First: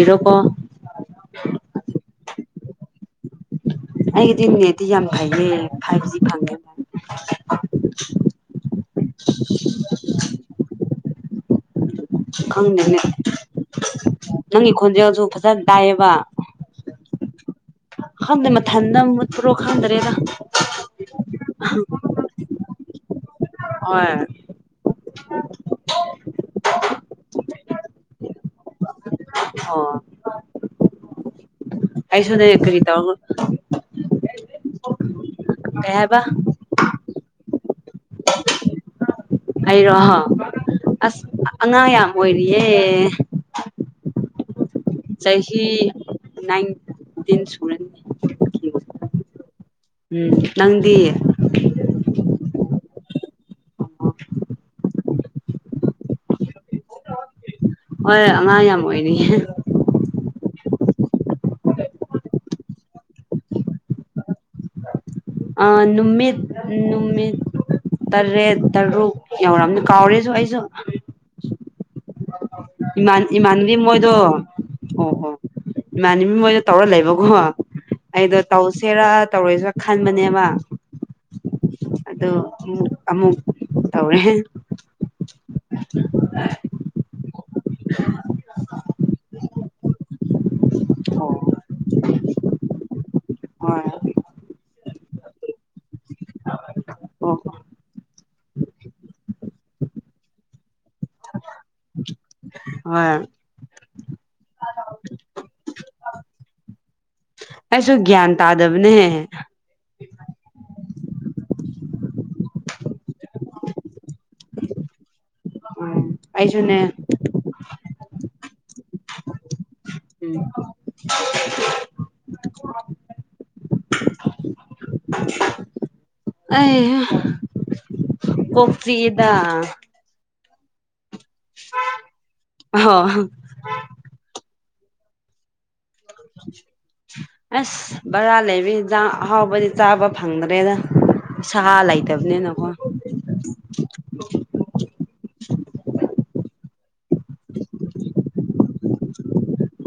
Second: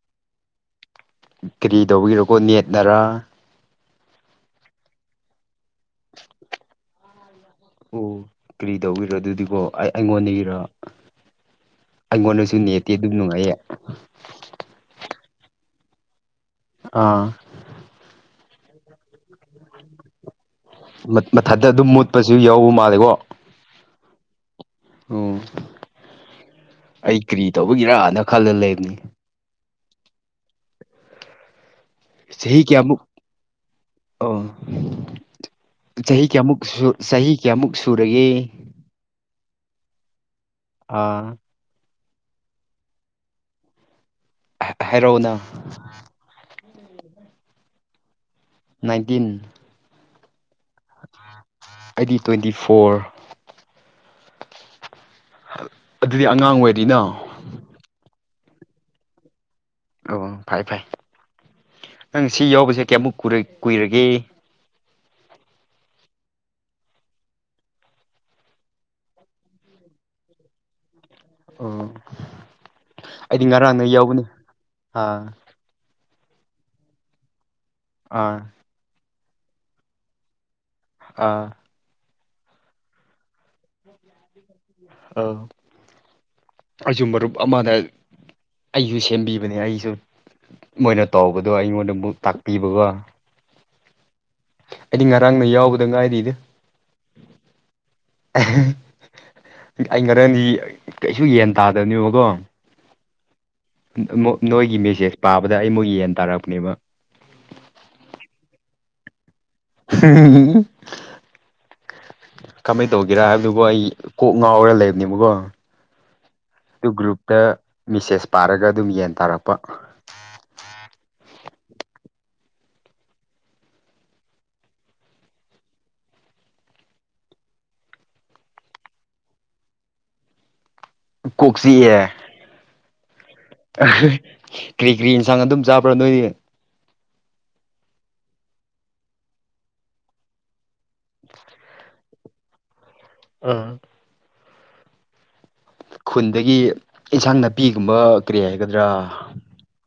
ꯏꯔꯣ ꯀꯣ ꯀꯔꯤ ꯇꯧꯕꯤꯔꯣꯀꯣ ꯅꯦꯠꯅꯔꯥ ꯑꯩꯒꯤꯗꯤ ꯅꯦꯠꯇꯤ ꯌꯥꯝ ꯐꯩꯌꯦꯩ ꯐꯥꯏꯚꯖꯤ ꯐꯪꯉꯦ ꯑꯣ ꯀꯔꯤ ꯇꯧꯔꯣ ꯑꯗꯨꯗꯤꯀꯣ ꯑꯩ ꯑꯩꯉꯣꯟꯗꯒꯤꯔ ꯑꯩꯉꯣꯟꯗꯁꯨ ꯅꯦꯠꯇꯤ ꯈꯪꯗꯦꯅꯦ ꯑꯗꯨꯝ ꯅꯨꯡꯉꯥꯏꯌꯦ ꯅꯪꯒꯤ ꯈꯣꯟꯖꯦꯜꯁꯨ ꯐꯖꯅ ꯇꯏꯌꯦꯕ ꯑꯥ ꯋꯥꯗ ꯃꯊ ꯃꯊꯛꯇ ꯑꯗꯨꯝ ꯃꯨꯠꯄꯁꯨ ꯌꯥꯎꯕ ꯃꯥꯜꯂꯦꯀꯣ ꯍ ꯑꯣ ꯑꯩ ꯀꯔꯤ ꯇꯧꯕꯒꯤꯔꯅ ꯈꯜꯂ ꯂꯩꯕꯅꯤ ꯑꯣ ꯑꯩꯁꯨꯅꯦ ꯆꯍꯤ ꯀꯔꯤ ꯀꯌꯥ ꯑꯃꯨꯛ ꯇꯧꯔ ꯑꯣ ꯀꯩ ꯍꯥꯏꯕ ꯆꯍꯤ ꯀꯌꯥꯃꯨꯛ ꯆꯍꯤ ꯀꯌꯥꯃꯨꯛ ꯁꯨꯔꯒꯦ ꯑꯩꯔꯣ ꯑꯁ ꯑꯥ ꯑꯉꯥꯡ ꯌꯥꯝ ꯑꯣꯏꯔꯤꯌꯦ ꯍꯥꯏꯔꯛꯑꯣꯅ ꯆꯍꯤ ꯅꯥꯏꯟ ꯇꯤꯟ ꯁꯨꯔ ꯒꯤꯟ ꯎꯝ ꯅꯪꯗꯤ ꯑꯩꯗꯤ ꯇ꯭ꯋꯦꯟꯇꯤ ꯐꯣꯔ ꯑꯗꯨꯗꯤ ꯑꯉꯥꯡ ꯑꯣꯏꯔꯤꯅꯣ ꯍꯣꯏꯣꯏ ꯑꯉꯥꯡ ꯌꯥꯝ ꯑꯣꯏꯅꯤ ꯑꯣ ꯐꯩ ꯐꯩ ꯅꯪ ꯁꯤ ꯌꯥꯎꯕꯁꯦ ꯀꯌꯥꯃꯨꯛ ꯀꯨꯏꯔꯒꯦ ꯑ ꯅꯨꯃꯤꯠ ꯅꯨꯃꯤꯠ ꯇꯔꯦꯠ ꯇꯔꯨꯛ ꯌꯧꯔꯝꯅ ꯀꯥꯎꯔꯦꯁꯨ ꯑꯩꯁꯨ ꯑꯣ ꯑꯩꯗꯤ ꯏꯃꯥꯟꯒꯤ ꯉꯔꯥꯡꯅ ꯃꯣꯏꯗꯣ ꯌꯥꯎꯕꯅꯤ ꯑꯣ ꯑꯥ ꯍ ꯏꯃꯥꯟꯅꯕꯤ ꯃꯣꯏꯅ ꯇꯧꯔ ꯂꯩꯕꯀꯣ ꯑꯩꯗꯣ ꯑꯥ ꯇꯧꯁꯦꯔꯥ ꯇꯧꯔꯣꯏꯁꯤꯔꯥ ꯈꯟꯕꯅꯦꯕ ꯑꯥ ꯑꯗꯣ ꯑꯃꯨꯛ ꯑꯃꯨꯛ ꯇꯧꯔꯦ ꯑ ꯑꯆꯨꯝ ꯃꯔꯨꯞ ꯑꯃꯅ ꯑꯩꯁꯨ ꯁꯦꯝꯕꯤꯕꯅꯦ ꯑꯩꯁꯨ ꯃꯣꯏꯅ ꯑꯣ ꯇꯧꯕꯗꯣ ꯑꯩꯉꯣꯟꯗ ꯑꯃꯨꯛ ꯇꯥꯛꯄꯤꯕꯒ ꯍꯣꯏ ꯑꯩꯗꯤ ꯉꯔꯥꯡꯅ ꯌꯥꯎꯕꯗ ꯉꯥꯏꯔꯤꯗ ꯑꯣ ꯑꯩ ꯉꯔꯦꯟꯗꯤ ꯀꯩꯁꯨ ꯌꯦꯟ ꯇꯥꯗꯕꯅꯦꯕꯀꯣ ꯑ ꯅꯣꯏꯒꯤ ꯃꯦꯁꯦꯁ ꯄꯥꯕꯗ ꯑꯩ ꯃꯨꯛ ꯌꯦꯟ ꯇꯥꯔꯛꯄꯅꯦꯕ ꯑꯩꯁꯨ ꯒ꯭ꯌꯥꯟ ꯇꯥꯗꯕꯅꯦꯍꯦ ꯎꯝ ꯀꯃꯥꯏ ꯇꯧꯒꯦꯔꯥ ꯍꯥꯏꯕꯗꯨꯒꯣ ꯑꯩ ꯀꯣꯛ ꯉꯥꯎꯔꯒ ꯂꯩꯕꯅꯦꯕꯀꯣ ꯑꯩꯁꯨꯨꯅꯦ ꯑꯗꯨ ꯒ꯭ꯔꯨꯞꯇ ꯃꯦꯁꯦꯁ ꯄꯥꯔꯒ ꯑꯗꯨꯝ ꯌꯦꯟ ꯇꯥꯔꯛꯄ ꯎꯝ ꯑ ꯄꯣꯈꯔꯤꯗ ꯀꯣꯛꯁꯤ ꯑꯦ ꯍ ꯀꯔꯤ ꯀꯔꯤ ꯌꯦꯟꯁꯥꯡ ꯑꯗꯨꯝ ꯆꯥꯕ꯭ꯔꯣ ꯅꯣꯏꯗꯤ ꯑꯁ ꯕꯖꯥꯔ ꯂꯩꯕꯤꯖꯥꯛ ꯑꯍꯥꯎꯕꯗꯤ ꯆꯥꯕ ꯐꯪꯗ꯭ꯔꯦꯗ ꯁꯍꯏꯗꯕꯅꯦꯅ ꯋꯥ ꯑꯥ ꯈꯨꯟꯗꯒꯤ ꯑꯦꯟꯁꯥꯡ ꯅꯥꯄꯤꯒꯨꯝꯕ ꯀꯔꯤ ꯍꯥꯏꯒꯗ꯭ꯔꯥ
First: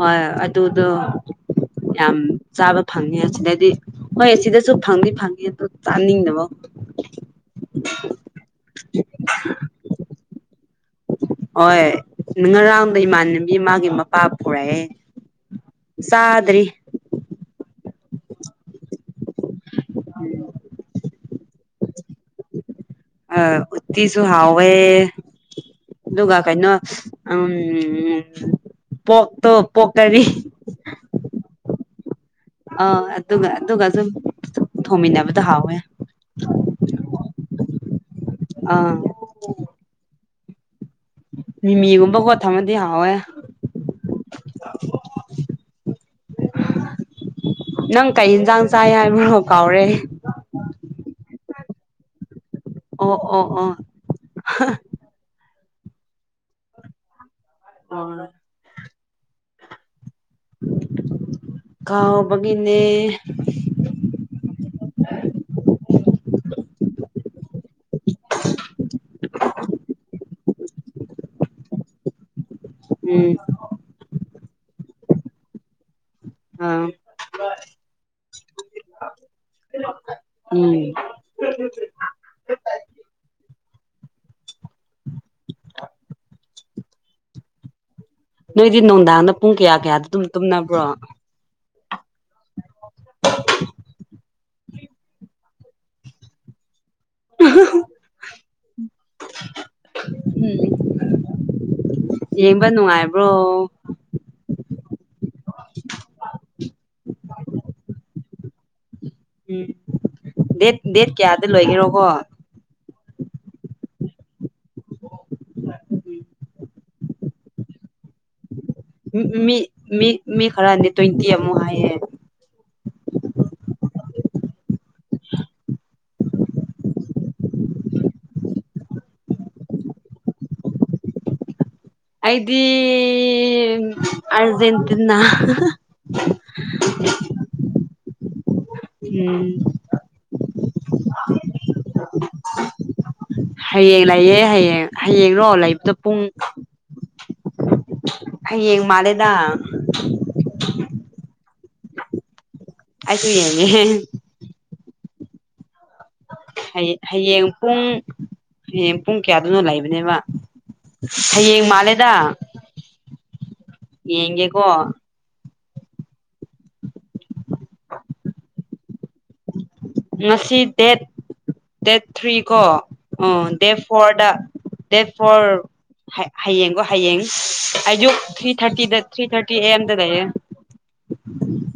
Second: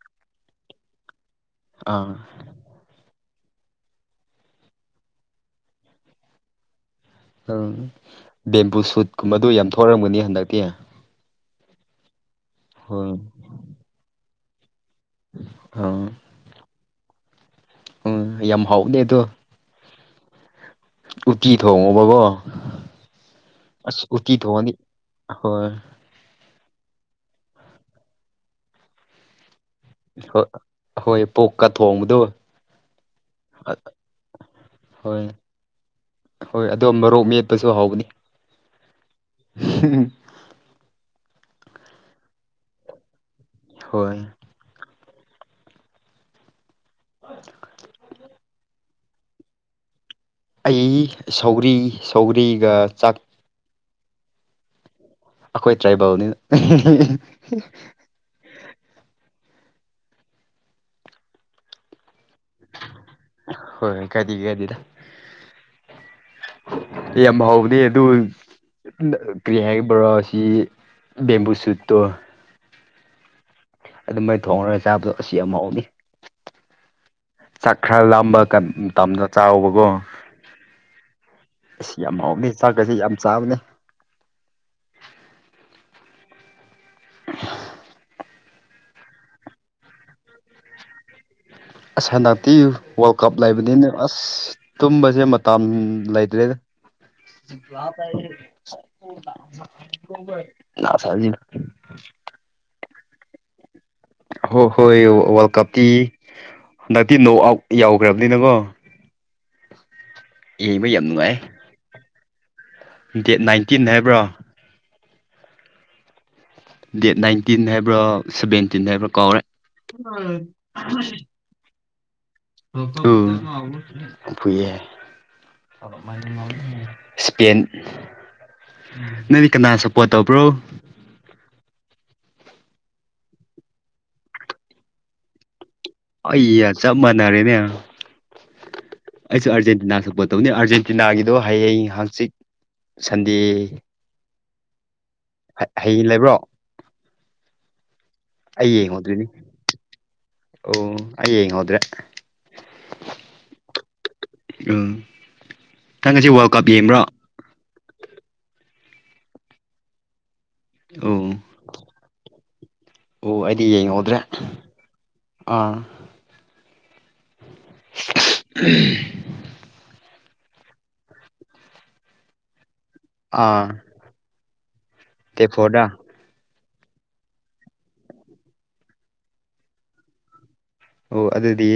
ꯍꯣꯏ ꯑꯗꯨꯗꯣ ꯑꯥ ꯌꯥꯝ ꯆꯥꯕ ꯐꯪꯉꯦ ꯁꯤꯗꯗꯤ ꯍꯣꯏ ꯁꯤꯗꯁꯨ ꯐꯪꯅꯤ ꯐꯪꯉ ꯑꯗꯨ ꯆꯥꯅꯤꯡꯗꯕ ꯎꯝ ꯕꯦꯝꯕꯨ ꯁꯨꯠꯀꯨꯝꯕꯗꯨ ꯌꯥꯝ ꯊꯣꯛꯑꯔꯝꯒꯅꯤ ꯍꯟꯗꯛꯇꯤ ꯍꯣꯏ ꯅ ꯉꯔꯥꯡꯗ ꯍꯣꯏ ꯏꯃꯥꯟꯅꯕꯤ ꯃꯥꯒꯤ ꯃꯄꯥ ꯄꯨꯔꯛꯑꯦ ꯑꯥ ꯁꯥꯗ꯭ꯔꯤ ꯎꯝ ꯌꯥꯝ ꯍꯥꯎꯗꯦ ꯑꯗꯣ ꯎꯇꯤ ꯊꯣꯡꯉꯣꯕꯕꯣ ꯑ ꯎꯠꯇꯁꯨ ꯍꯋꯦ ꯍꯣꯏ ꯂꯒ ꯀꯩꯅꯣ ꯎ ꯄꯣꯛꯛꯇꯣ ꯄꯣꯛꯀꯔꯤ ꯍꯣꯏ ꯍꯣꯏ ꯄꯣꯛꯀ ꯊꯣꯡꯕꯗꯣ ꯑ ꯑꯗꯨꯒ ꯑꯗꯨꯒ ꯁꯨꯝ ꯍꯣꯏ ꯊꯣꯡꯃꯤꯟꯅꯕꯗꯣ ꯍꯥꯎꯋꯦ ꯁꯨ ꯍꯒꯅꯤ ꯑꯥ ꯃꯤꯃꯤꯒꯨꯝꯕ ꯀꯣ ꯊꯃꯗꯤ ꯍꯥꯎꯋꯦ ꯍꯣꯏ ꯑꯣ ꯅꯪ ꯀꯩ ꯌꯦꯟꯁꯥꯡ ꯆꯥꯏ ꯍꯥꯏꯕꯅꯣ ꯀꯥꯎꯔꯦ ꯑꯩ ꯁꯧꯔꯤ ꯁꯧꯔꯤ ꯑꯣ ꯑꯣ ꯑꯣ ꯑꯩꯈꯣꯏ ꯇ꯭ꯔꯥꯏꯕꯦꯜꯅꯤ ꯑꯣ ꯈꯥꯎꯑꯣ ꯒꯤꯅꯦ ꯍꯣꯏ [unintelligible] ꯑꯦ ꯌꯥꯝ ꯍꯥꯎꯕꯅꯦ ꯑꯗꯨ ꯀꯔꯤ ꯍꯥꯏ ꯣꯔꯣ ꯁꯤ ꯕꯦꯝꯕꯨ ꯁꯨꯠꯇꯣ ꯎꯝ ꯑꯗꯨ ꯃꯥꯏ ꯊꯣꯡꯉꯔꯒ ꯆꯥꯕꯗꯣ ꯑꯁꯤ ꯌꯥꯝꯍꯥꯎꯅꯤ ꯑꯥ ꯆꯥꯛ ꯈꯔ ꯂꯝꯕ ꯇꯅ ꯆꯥꯎꯕꯀꯣ ꯎꯝ ꯑꯁ ꯌꯥꯝ ꯍꯥꯎꯅꯤ ꯆꯥꯛꯀꯁꯤ ꯌꯥꯝ ꯆꯥꯕꯅꯦ ꯅꯣꯏꯗꯤ ꯅꯨꯡꯗꯥꯡꯗ ꯄꯨꯡ ꯀꯌꯥ ꯀꯌꯥꯗ ꯑꯗꯨꯝ ꯇꯨꯝꯅꯕ꯭ꯔꯣ ꯑꯁ ꯍꯟꯗꯛꯇꯤ ꯋꯥꯔꯜ ꯀꯞ ꯂꯩꯕꯅꯤꯅꯦ ꯑꯁ ꯇꯨꯝꯕꯁꯦ ꯃꯇꯝ ꯂꯩꯇ꯭ꯔꯦꯗ ꯐꯥꯏꯖꯤ ꯌꯦꯡꯕ ꯅꯨꯡꯉꯥꯏꯕ꯭ꯔꯣ ꯍꯣꯏ ꯍꯣꯏ ꯋꯥꯔꯜ ꯀꯞꯇꯤ ꯍꯟꯗꯛꯇꯤ ꯅꯣ ꯑꯥꯎꯠ ꯌꯥꯎꯈ꯭ꯔꯕꯅꯤꯅꯀꯣ ꯎꯝ ꯗꯦꯠ ꯌꯦꯡꯕ ꯗꯦꯠ ꯌꯥꯝ ꯅꯨꯡꯉꯥꯏ ꯀꯌꯥꯗ ꯂꯣꯏꯒꯦꯔꯣꯀꯣ ꯗꯦꯠ ꯅꯥꯏꯟꯇꯤꯟ ꯍꯥꯏꯕ꯭ꯔꯣ ꯗꯦꯠ ꯅꯥꯏꯟꯇꯤꯟ ꯍꯥꯏꯕ꯭ꯔꯣ ꯁꯕꯦꯟ ꯇꯤꯟꯗꯥ ꯍꯥꯏꯕ꯭ꯔ ꯀꯥꯎꯔꯦ ꯃꯤ ꯃꯤ ꯃꯤ ꯈꯔꯗꯤ ꯇ꯭ꯋꯦꯟꯇꯤ ꯑꯃꯨꯛ ꯍꯥꯏꯌꯦ ꯎꯝ ꯐꯦ ꯏꯁꯄꯦꯟ ꯅꯪꯗꯤ ꯀꯅꯥꯁꯨꯄꯣꯠꯇꯕ꯭ꯔꯣ ꯑꯩꯗꯤ ꯑꯔꯖꯦꯟꯇꯤꯅꯥ ꯑꯩ ꯆꯞ ꯃꯥꯟꯅꯔꯦꯅꯦ ꯎꯝ ꯑꯩꯁꯨ ꯑꯔꯖꯦꯟꯇꯤꯅꯥ ꯁꯛꯄ ꯇꯧꯅꯤ ꯑꯥꯔꯖꯦꯟꯇꯤꯅꯥꯒꯤꯗꯣ ꯍꯌꯦꯡ ꯍꯥꯡꯆꯤꯠ ꯍꯌꯦꯡ ꯂꯩꯌꯦꯦ ꯍꯌꯦꯡ ꯍꯌꯦꯡꯔꯣ ꯍ- ꯂꯩꯕꯗꯣ ꯍꯌꯦꯡ ꯄꯨꯡ ꯂꯩꯕ꯭ꯔꯣ ꯑꯩ ꯍꯌꯦꯡ ꯌꯦꯡꯉꯧꯗ꯭ꯔꯤꯅꯤ ꯃꯥꯜꯂꯦꯗ ꯑꯣ ꯑꯩ ꯌꯦꯡꯉꯧꯗ꯭ꯔꯦ ꯑꯗꯨꯦ ꯑ ꯍ ꯍꯌꯦꯡ ꯄꯨꯡ ꯍꯌꯦꯡ ꯄꯨꯡ ꯀꯌꯥꯗꯨꯅ ꯂꯩꯕꯅꯦꯕ ꯑꯣ ꯍꯌꯦꯡ ꯃꯥꯜꯂꯦꯗ ꯑꯣ ꯑꯩꯗꯤ ꯌꯦꯡꯍꯧꯗ꯭ꯔꯦ ꯌꯦꯡꯒꯦꯀꯣ ꯑꯥ ꯎꯝ ꯉꯁꯤ ꯗꯦꯠ ꯗꯦꯠ ꯊ꯭ꯔꯤ ꯀꯣ ꯑꯣ ꯗꯦꯠ ꯑꯥ ꯐꯣꯔꯗ ꯗꯦꯠ ꯐꯣꯔ ꯍꯌꯦꯡꯒꯣ ꯍꯌꯦꯡ ꯍꯥꯏꯗꯣꯛ ꯊ꯭ꯔꯤ ꯊꯥꯔꯇꯤꯗ ꯊ꯭ꯔꯤ ꯊꯥꯔꯇꯤ ꯑ ꯑꯦꯝꯗ ꯂꯩꯌꯦ ꯑꯣ ꯑꯗꯨꯗꯤ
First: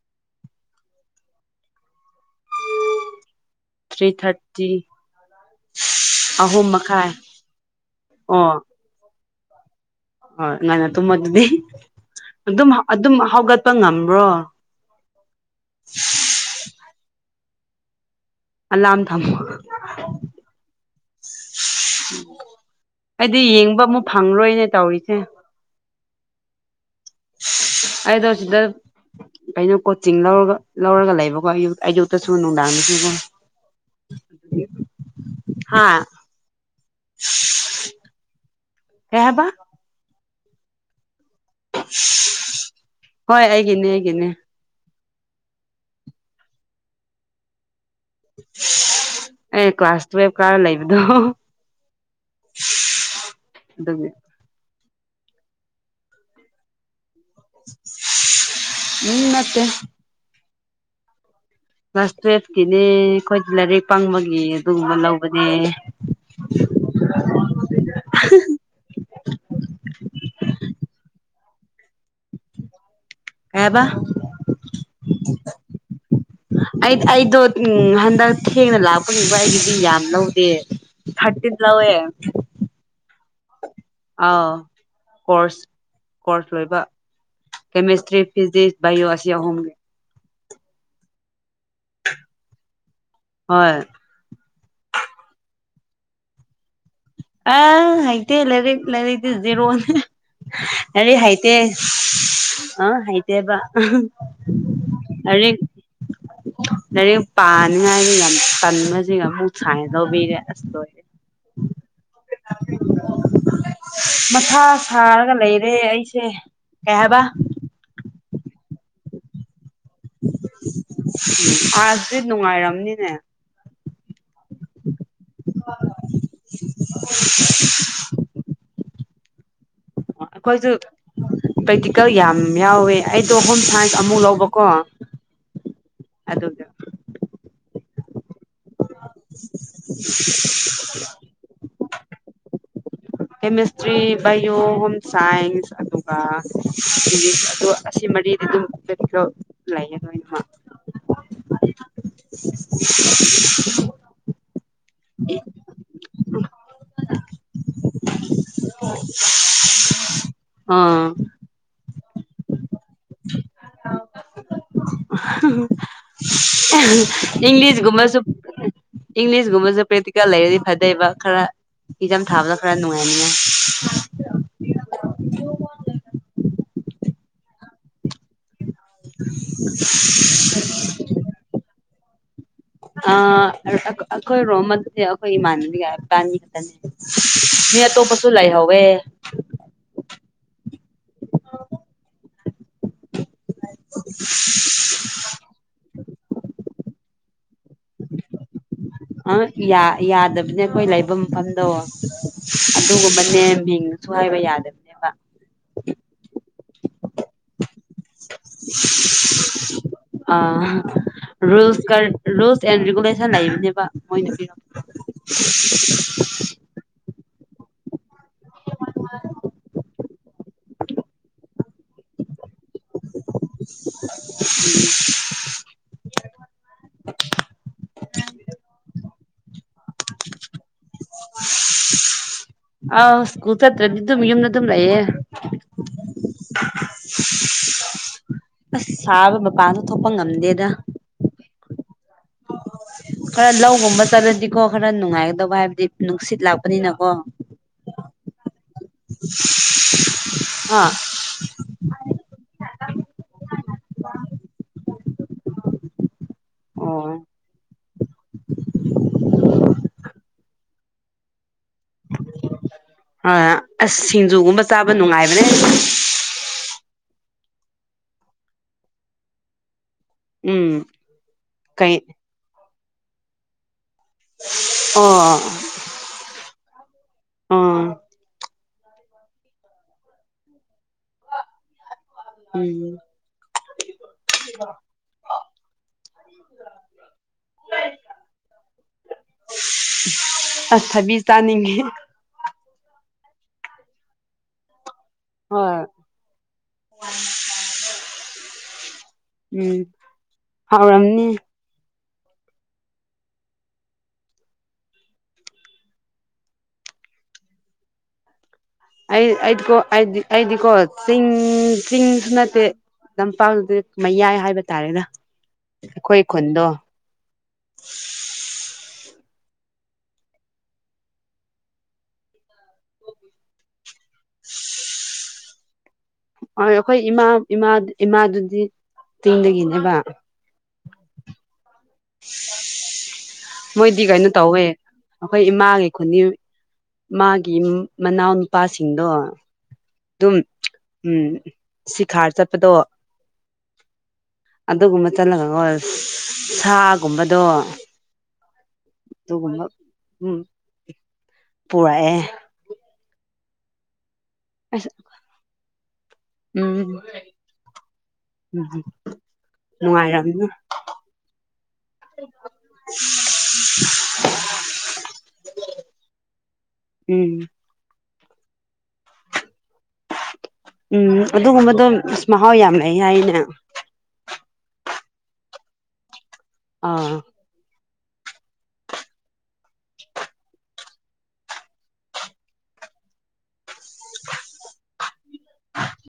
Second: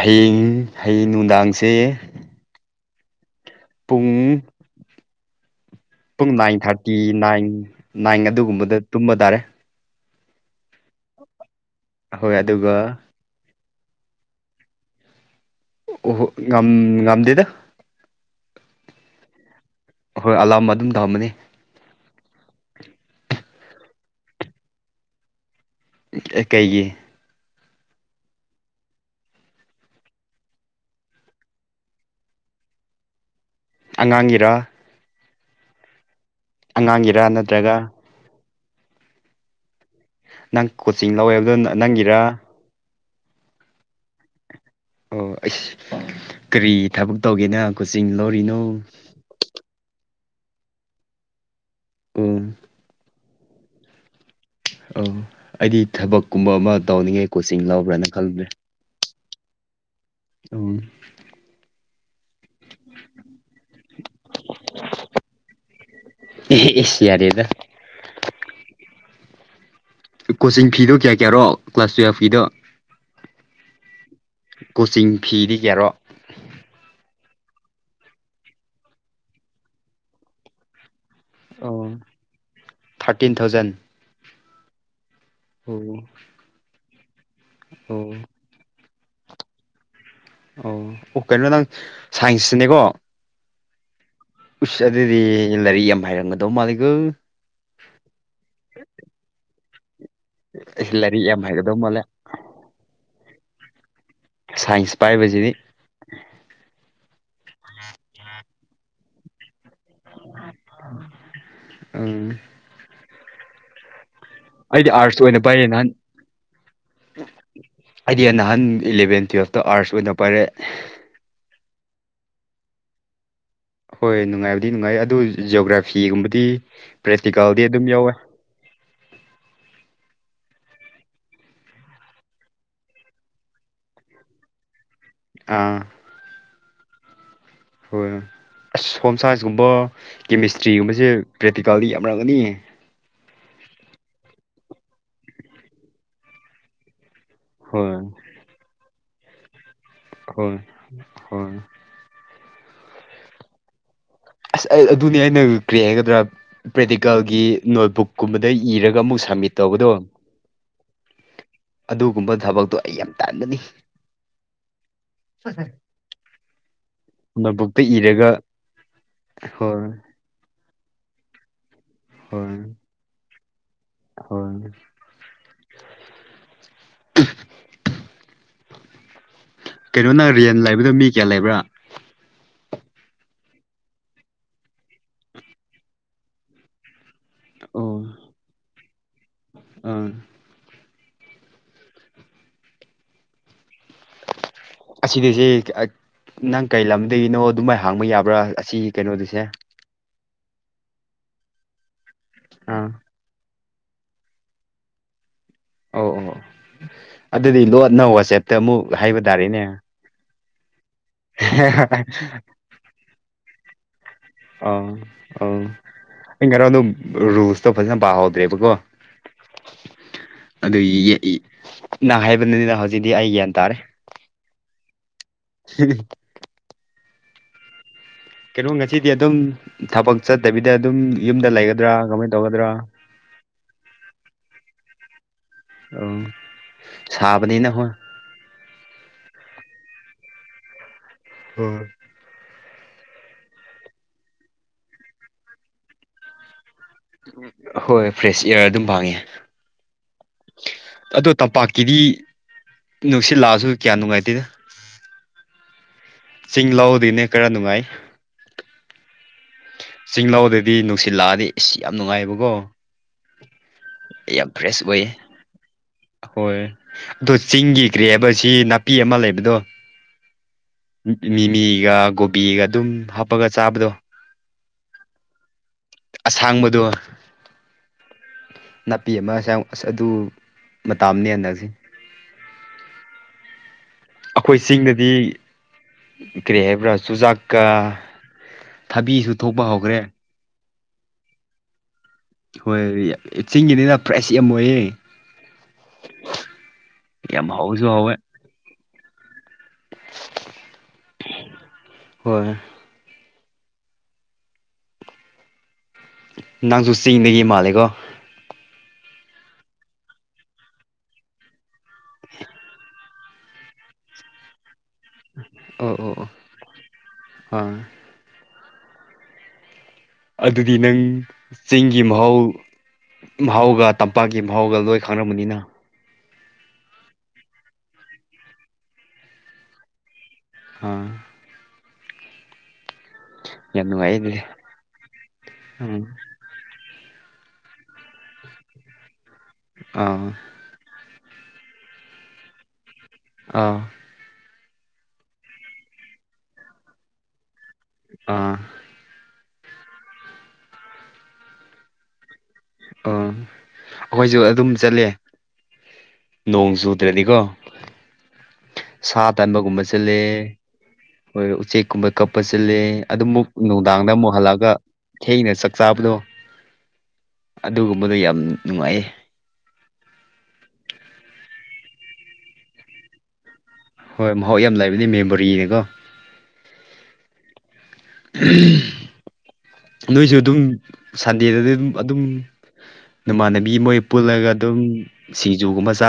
ꯍꯌꯦꯡ ꯍꯌꯦꯡ ꯅꯨꯡꯗꯥꯡꯁꯦ ꯊ꯭ꯔꯤ ꯄꯨꯡ ꯊꯥꯔꯇꯤ ꯄꯨꯡ ꯅꯥꯏꯟ ꯑꯍꯨꯝ ꯊꯥꯔꯇꯤ ꯃꯈꯥꯏ ꯅꯥꯏꯟ ꯅꯥꯏꯟ ꯑꯗꯨꯒꯨꯝꯕꯗ ꯇꯨꯝꯕ ꯇꯥꯔꯦ ꯍ ꯅꯅ ꯇꯃ ꯑꯗꯨꯗꯤ ꯍꯣꯏ ꯑꯗꯨꯝ ꯑꯗꯨꯒ ꯑꯗꯨꯝ ꯍꯧꯒ ꯆꯠꯄ ꯉꯝꯕ꯭ꯔꯣ ꯑꯣꯍꯣ ꯉꯝ ꯉꯝꯗꯗ ꯑꯜꯝ ꯊꯝ ꯍꯣꯏ ꯑꯂꯥꯝꯕ ꯑꯗꯨꯝ ꯇꯝꯃꯅꯤ ꯑꯩꯗꯤ ꯌꯦꯡꯕ ꯑꯃꯨ ꯐꯪꯔꯣꯏꯅꯦ ꯇꯧꯔꯤꯁꯦ ꯀꯩꯒꯤ ꯑꯗ ꯋꯥꯔꯁꯗ ꯀꯩꯅꯣ ꯀꯣꯆꯤꯡ ꯂꯧꯔ ꯂꯧꯔꯒ ꯂꯩꯕꯀꯣ ꯑꯌꯨꯛꯇꯁꯨ ꯅꯨꯡꯗꯥꯡ ꯁꯤꯒꯨꯝ ꯑꯉꯥꯡꯒꯤꯔꯥ ꯍꯥꯥ ꯑꯉꯥꯡꯒꯤꯔꯥ ꯅꯠꯇ꯭ꯔꯒ ꯔꯍꯕ ꯅꯪ ꯀꯣꯆꯤꯡ ꯂꯧꯋꯦꯕꯗꯣ ꯅꯪꯒꯤꯔ ꯍꯣꯏ ꯑꯩꯒꯤꯅꯦ ꯑꯩꯒꯤꯅꯦ ꯑꯣ ꯑꯩꯁ ꯀꯔꯤ ꯊꯕꯛ ꯇꯧꯒꯦꯅ ꯀꯨꯆꯤꯡ ꯂꯧꯔꯤꯅꯣ ꯇꯨꯋꯦꯕ ꯀꯥ ꯂꯩꯕꯗꯣ ꯎ ꯑꯗꯨꯕꯤ ꯑ ꯑꯩꯗꯤ ꯊꯕꯛꯀꯨꯝꯕ ꯑꯃ ꯇꯧꯅꯤꯡꯉꯦ ꯀꯣꯆꯤꯡ ꯂꯧꯕ꯭ꯔꯥꯅ ꯈꯟꯕ꯭ꯔꯦ [inaudible] ꯑ ꯀ꯭ꯂꯥꯁ ꯇꯨꯋꯜꯐꯀꯤꯅꯦ ꯑꯩꯈꯣꯏꯗꯤ ꯂꯥꯏꯔꯤꯛ ꯄꯪꯕꯒꯤ ꯑꯗꯨꯒꯨꯝꯕ ꯂꯧꯕꯅꯦ ꯑꯦꯁꯤꯌꯥꯔꯤꯗ [inaudible] ꯀꯣꯆꯤꯡ ꯐꯤꯗꯣ ꯀꯌꯥ ꯀꯌꯥꯔꯣ ꯀ꯭ꯂꯥꯁ ꯇꯨꯌꯦꯜꯐꯀꯤꯤꯗꯣ ꯍꯥꯏꯕ ꯀꯣꯆꯤꯡ ꯐꯤꯗꯤ ꯀꯦꯔꯣ ꯑꯗꯣ ꯎ ꯍꯟꯗꯛ ꯊꯦꯡꯅ ꯂꯥꯛꯄꯅꯤꯡꯕ ꯑꯩꯒꯤꯗꯤ ꯌꯥꯝ ꯂꯧꯗꯦ ꯊꯠꯇꯗꯂꯑꯦ ꯐꯤꯇꯤꯟ ꯊꯥꯎꯖꯟ ꯀꯣꯔꯁ ꯑꯣ ꯀꯣꯔꯁ ꯂꯣꯏꯕ ꯑꯣ ꯀꯦꯃꯦꯁꯇ꯭ꯔꯤ ꯐꯤꯖꯤꯛꯁ ꯏꯌꯣ ꯑꯁꯤ ꯌꯥꯍꯣꯡꯒꯦ ꯑꯣ ꯑꯣ ꯀꯩꯅꯣ ꯅꯪ ꯁꯥꯏꯟꯁꯁꯤꯅꯦꯀꯣ ꯍꯣꯏ ꯎꯁ ꯑꯗꯨꯗꯤ ꯂꯥꯏꯔꯤꯛ ꯌꯥꯝ ꯍꯥꯏꯔꯝꯒꯗꯧ ꯃꯥꯜꯂꯤꯒ ꯑ ꯑꯥꯏꯇ ꯂꯔꯤ ꯂ ꯂꯩꯔꯤ ꯖꯦꯔꯣ ꯑꯩꯁ ꯑꯔꯤ ꯂꯥꯏꯔꯤꯛ ꯌꯥꯝ ꯍꯥꯏꯥꯏꯇ ꯍꯩꯒꯗꯧ ꯃꯥꯜꯂꯦ ꯑ ꯍꯥꯏꯥꯏꯇꯕ ꯁꯥꯏꯟꯁ ꯄꯥꯏꯕꯁꯤꯗꯤ ꯔꯦꯡ ꯄꯥꯅꯤꯡꯉꯥꯏꯒ ꯌꯥꯝ ꯀꯟꯕ ꯁꯤꯒ ꯑꯃꯨꯛ ꯁꯥꯡꯉꯗꯧꯕꯤꯔꯦ ꯑꯁ ꯂꯣꯏꯔꯦ ꯎꯝ ꯃꯊꯥ ꯑꯩꯗꯤ ꯑꯥꯔꯠꯁ ꯁꯥꯔꯒ ꯑꯣꯏꯅ ꯄꯥꯏꯔꯦ ꯂꯩꯔꯦ ꯅꯍꯥꯟ ꯑꯩꯁꯦ ꯀꯩ ꯍꯥꯏꯕ ꯑꯩꯗꯤ ꯅꯍꯥꯟ ꯏꯂꯚꯦꯟ ꯇꯨꯌꯦꯜꯐꯇ ꯑꯥꯔꯁ ꯑꯣꯏꯅ ꯄꯥꯏꯔꯛꯑꯦ ꯑꯥꯥꯁꯗꯤ ꯅꯨꯡꯉꯥꯏꯔꯝꯅꯤꯅꯦ ꯍꯣꯏ ꯅꯨꯡꯉꯥꯏꯕꯗꯤ ꯅꯨꯡꯉꯥꯏ ꯑꯗꯨ ꯖꯤꯑꯣꯒ꯭ꯔꯥꯐꯤꯒꯨꯝꯕꯗꯤ ꯄ꯭ꯔꯦꯛꯇꯤꯀꯦꯜꯗꯤ ꯑꯗꯨꯝ ꯌꯥꯎꯋꯦ ꯀꯣꯏꯁꯨ ꯄ꯭ꯔꯦꯛꯇꯤꯀꯦꯜ ꯌꯥꯝ ꯌꯥꯎꯋꯦ ꯑꯩꯗꯣ ꯍꯣꯝ ꯁꯥꯏꯟꯁ ꯑꯃꯨꯛ ꯂꯧꯕꯀꯣ ꯑꯥ ꯗ ꯍꯣꯏ ꯑꯁ ꯍꯣꯝ ꯁꯥꯏꯟꯁꯀꯨꯝꯕ ꯀꯦꯃꯤꯁꯇ꯭ꯔꯤꯒꯨꯝꯕꯁꯦ ꯄ꯭ꯔꯦꯛꯇꯤꯀꯦꯜꯗꯤ ꯌꯥꯝ ꯭ꯔꯒꯗꯤ ꯀꯦꯃꯤꯁꯇ꯭ꯔꯤ ꯕꯥꯌꯣ ꯍꯝ ꯁꯥꯏꯟꯁ ꯑꯗꯨꯒ ꯑ ꯍꯣꯏ ꯑꯁꯤ ꯃꯔꯤꯗꯤ ꯑꯗꯨꯝꯈ꯭ꯔꯣ ꯍꯣꯏ ꯍꯣꯏ [unintelligible] ꯑꯁ ꯑꯩ ꯑꯗꯨꯅꯤ ꯑꯩꯅ ꯀ꯭ꯔꯦ ꯍꯥꯏꯒꯗ꯭ꯔꯥ ꯄ꯭ꯔꯦꯛꯇꯤꯀꯜꯒꯤ ꯅꯣꯠꯕꯨꯛ ꯀꯨꯝꯕꯗ ꯏꯔꯒ ꯑꯃꯨꯛ ꯁꯝꯃꯤꯠ ꯇꯧꯕꯗꯣ ꯑꯥ ꯑꯗꯨꯒꯨꯝꯕ ꯊꯕꯛꯇꯣ ꯑꯩ ꯌꯥꯝ ꯇꯥꯟꯒꯅꯤ ꯅꯣꯠꯕꯨꯛꯇ ꯏꯪꯂꯤꯁꯒꯨꯝꯃꯁꯨ ꯏꯔꯒ ꯏꯪꯂꯤꯁ ꯍꯣꯏ ꯁꯤꯒꯨꯝꯕꯁ ꯄ꯭ꯔꯦꯛꯇꯤꯀꯦꯜ ꯂꯩꯔꯗꯤ ꯐꯥꯗꯩꯕ ꯈꯔ ꯏꯆꯝ ꯊꯥꯕꯗ ꯈꯔ ꯅꯨꯡꯉꯥꯏꯅꯤꯉꯥꯏ ꯍ ꯀꯩꯅꯣꯅ ꯔꯦꯟ ꯂꯩꯕꯗꯣ ꯃꯤ ꯀꯌꯥ ꯂꯩꯕ꯭ꯔꯥ ꯑ ꯑꯩꯈꯣꯏ ꯔꯣꯃꯜꯁꯦ ꯑꯩꯈꯣꯏ ꯏꯃꯥꯟ ꯈꯛꯇꯅꯦ ꯃꯤ ꯑꯣ ꯑꯇꯣꯞꯄꯁꯨ ꯂꯩꯥꯏꯍꯧꯋꯦ ꯑꯥ ꯑꯁꯤꯗꯩꯁꯤ ꯅꯪ ꯀꯔꯤ ꯂꯝꯗꯒꯤꯅꯣ ꯑꯗꯨꯃꯥꯏꯅ ꯍꯥꯡꯕ ꯌꯥꯕ꯭ꯔꯥ ꯑꯁꯤ ꯀꯩꯅꯣꯗꯨꯁꯦ ꯑꯥ ꯑ ꯌꯥꯗꯕꯅꯦ ꯑꯩꯈꯣꯏ ꯂꯩꯕ ꯃꯐꯝꯗꯣ ꯑꯗꯨꯒꯨꯝꯕꯅꯦ ꯃꯤꯦꯡꯅꯁꯨ ꯍꯥꯏꯕ ꯌꯥꯗꯕꯅꯦꯕ ꯑ ꯑꯣ ꯑꯗꯨꯗꯤ ꯂꯣꯟꯅ ꯋꯥꯆꯦꯞꯇ ꯑꯃꯨꯛ ꯍꯥꯏꯕ ꯇꯥꯔꯦꯅꯦ ꯑ ꯁ ꯔꯨꯜꯁ ꯑꯦꯟ ꯔꯤꯒꯨꯂꯦꯁꯟ ꯂꯩꯕꯅꯦꯕ ꯃꯣꯏꯅ ꯄꯤꯔꯛ ꯏ ꯀꯔ ꯑꯗꯨ ꯔꯨꯁ ꯣ ꯐꯖꯅ ꯄꯥꯍꯧꯗ꯭ꯔꯦꯕꯀꯣ ꯑꯗꯨꯒꯤ ꯅ ꯍꯥꯏꯕꯅꯤ ꯍꯧꯦ ꯎꯝ ꯍꯝ [unintelligible] ꯀꯩꯅꯣ ꯉꯁꯤꯗꯤ ꯑꯗꯨꯝ ꯊꯕꯛ ꯆꯠꯇꯕꯤꯗ ꯑꯗꯨꯝ ꯌꯨꯝꯗ ꯂꯩꯒꯗ꯭ꯔꯥ ꯀꯃꯥꯏ ꯇꯧꯒꯗ꯭ꯔꯥ ꯍ ꯑ ꯑꯁ ꯁꯥꯕ ꯃꯄꯥꯟꯗ ꯊꯣꯛꯄ ꯉꯝꯗꯦꯗ ꯎꯝ ꯈꯔ ꯂꯧꯒꯨꯝꯕ ꯆꯠꯂꯗꯤꯀꯣ ꯈꯔ ꯅꯨꯡꯉꯥꯏꯒꯗꯧꯕ ꯍꯥꯏꯕꯗꯤ ꯅꯨꯡꯁꯤꯠ ꯂꯥꯛꯄ ꯍꯣꯏ ꯐ꯭ꯔꯦꯁ ꯏꯌꯥꯔ ꯑꯗꯨꯝ ꯐꯥꯡꯉꯦ ꯑ ꯑꯗꯣ ꯇꯝꯄꯥꯛꯀꯤꯗꯤ ꯅꯨꯡꯁꯤꯠꯂꯛꯑꯁꯨ ꯀꯌꯥ ꯅꯨꯡꯉꯥꯏꯇꯦꯅ ꯆꯤꯡ ꯑꯣ ꯂꯗꯅꯦ ꯈꯔ ꯅꯨꯡꯉꯥꯏ ꯆꯤꯡꯂꯥꯎꯗꯗꯤ ꯅꯨꯡꯁꯤꯜꯂꯥꯛꯑꯗꯤ ꯏꯁ ꯌꯥꯝ ꯅꯨꯡꯉꯥꯏꯕꯀꯣ ꯑ ꯑꯁ ꯌꯥꯝ ꯁꯤꯡꯖꯨꯒꯨꯝꯕ ꯐ꯭ꯔꯦꯁ ꯆꯥꯕ ꯅꯨꯡꯉꯥꯏꯕꯅꯦ ꯑꯗꯨꯣ ꯆꯤꯡꯒꯤ ꯀ꯭ꯔꯦ ꯍꯥꯏꯕ ꯁꯤ ꯅꯥꯄꯤ ꯑꯃ ꯂꯩꯕꯗꯣ ꯎꯝ ꯃꯤꯃꯤꯒ ꯀꯩ ꯀꯣꯕꯤꯒ ꯑꯗꯨꯝ ꯍꯥꯞꯄꯒ ꯆꯥꯕꯗꯣ ꯑꯣ ꯊꯥꯡꯕꯗꯣ ꯑꯥ ꯅꯥꯄꯤ ꯑꯃꯁ ꯑꯁ ꯑꯗꯨ ꯃꯇꯥꯅꯦ ꯍꯗꯛꯁꯤ ꯍꯝ ꯑꯩꯈꯣꯏ ꯆꯤꯡꯗꯗꯤ ꯀꯔꯤ ꯍꯥꯏꯕ꯭ꯔꯥ ꯆꯨꯖꯥꯛꯀ ꯊꯕꯤꯁꯨ ꯊꯣꯛꯄ ꯍꯧꯈ꯭ꯔꯦ ꯑꯊꯕꯤ ꯇꯥꯅꯤꯡꯉꯦ ꯍꯣꯏ ꯆꯤꯡꯒꯤꯅꯤꯅ ꯄ꯭ꯔꯥꯏꯁ ꯌꯥꯝ ꯑꯣꯏꯌꯦꯦ ꯍꯣꯏ ꯌꯥꯝꯦꯝ ꯍꯧꯁꯨ ꯍꯦ ꯎꯝ ꯍꯥꯎꯔꯝꯅꯤ ꯍꯣꯏ ꯅꯪꯁꯨ ꯆꯤꯡꯗꯒꯤ ꯃꯥꯜꯂꯦꯀꯣ ꯑꯩ ꯑꯩꯗꯤꯀꯣ ꯑꯩꯗꯤ ꯑꯩꯗꯤꯀꯣ ꯆꯤꯡ ꯆꯤꯡꯁꯨ ꯅꯠꯇꯦ ꯂꯝꯄꯥꯛꯗꯤ ꯃꯌꯥꯏ ꯍꯥꯏꯕ ꯇꯥꯔꯦꯗ ꯑꯣ ꯑꯣ ꯑꯩꯈꯣꯏ ꯑꯣ ꯈꯨꯟꯗꯣ ꯑꯥ ꯑꯗꯨꯗꯤ ꯅꯪ ꯆꯤꯡꯒꯤ ꯃꯍꯥꯎ ꯃꯍꯥꯎꯒ ꯇꯝꯄꯥꯛꯀꯤ ꯃꯍꯥꯎꯒ ꯂꯣꯏ ꯈꯪꯝꯕꯅꯤꯅ ꯍꯣꯏ ꯑꯩꯈꯣꯏ ꯏꯃꯥ ꯏꯥ ꯏꯃꯥꯗꯨꯗꯤ ꯇꯤꯡꯗꯒꯤꯅꯦꯕ ꯑꯥ [inaudible] ꯌꯥꯝ ꯃꯣꯏꯗꯤ ꯅꯨꯡꯉꯥꯏꯌꯦ ꯀꯩꯅꯣ ꯑꯗꯨꯗꯤ ꯇꯧꯋꯦ ꯑꯩꯈꯣꯏ ꯏꯃꯥꯒꯤ ꯎꯝ ꯈꯨꯅꯤ ꯃꯥꯒꯤ ꯃꯅꯥꯎꯅꯨꯄꯥꯁꯤꯡꯗꯣ ꯑꯥ ꯎꯝ ꯁꯤꯈꯥꯔ ꯆꯠꯄꯗꯣ ꯑ ꯑꯗꯨꯒꯨꯝꯕ ꯆꯠꯂꯒꯀꯣ ꯁꯥꯒꯨꯝꯕꯗꯣ ꯑꯥ ꯑꯗꯨꯒꯨꯝꯕ ꯎꯝ ꯄꯨꯔꯛꯑꯦ ꯑꯣ ꯑꯩꯈꯣꯏꯁꯨ ꯑꯗꯨꯝ ꯑꯁ ꯆꯠꯂꯦ ꯅꯣꯡ ꯎꯝ ꯆꯨꯗ꯭ꯔꯗꯤꯀꯣ ꯎꯝ ꯁꯥ ꯇꯟꯥꯟꯕꯒꯨꯝꯕ ꯆꯠꯂꯦ ꯅꯨꯡꯉꯥꯏꯔꯝꯅꯤ ꯍꯣꯏ ꯎꯆꯦꯛꯀꯨꯝꯕ ꯀꯞꯄ ꯆꯂꯦ ꯑꯗꯨ ꯑꯃꯨꯛ ꯅꯨꯡꯗꯥꯡꯗ ꯑꯃꯨꯛ ꯍꯜꯂꯛꯑꯒ ꯊꯩꯅꯦ ꯁꯛꯁꯕꯗꯣ ꯎꯝ ꯇꯝꯕꯗ ꯌꯥꯝ ꯅꯨꯡꯉꯥꯏꯌꯦ ꯎꯝ ꯑꯗꯨꯒꯨꯝꯕꯗꯣ ꯃꯍꯥꯎ ꯌꯥꯝ ꯂꯩ ꯍꯥꯏꯅꯦ ꯍꯣꯏ ꯃꯍꯥꯎ ꯌꯥꯝ ꯂꯥꯏꯕꯗꯤ ꯃꯦꯃꯣꯔꯤꯅꯦꯀꯣ ꯑꯥ ꯅꯣꯏꯁꯨ ꯑꯗꯨꯝ ꯁꯟꯗꯦꯗꯗꯤ ꯑꯗꯨꯝ ꯑꯗꯨꯝ ꯅꯨꯃꯥꯟꯅꯕꯤ ꯃꯣꯏ ꯄꯨꯜꯂꯒ ꯑꯗꯨꯝ ꯖꯨꯒꯨꯝꯕ ꯆꯥꯔ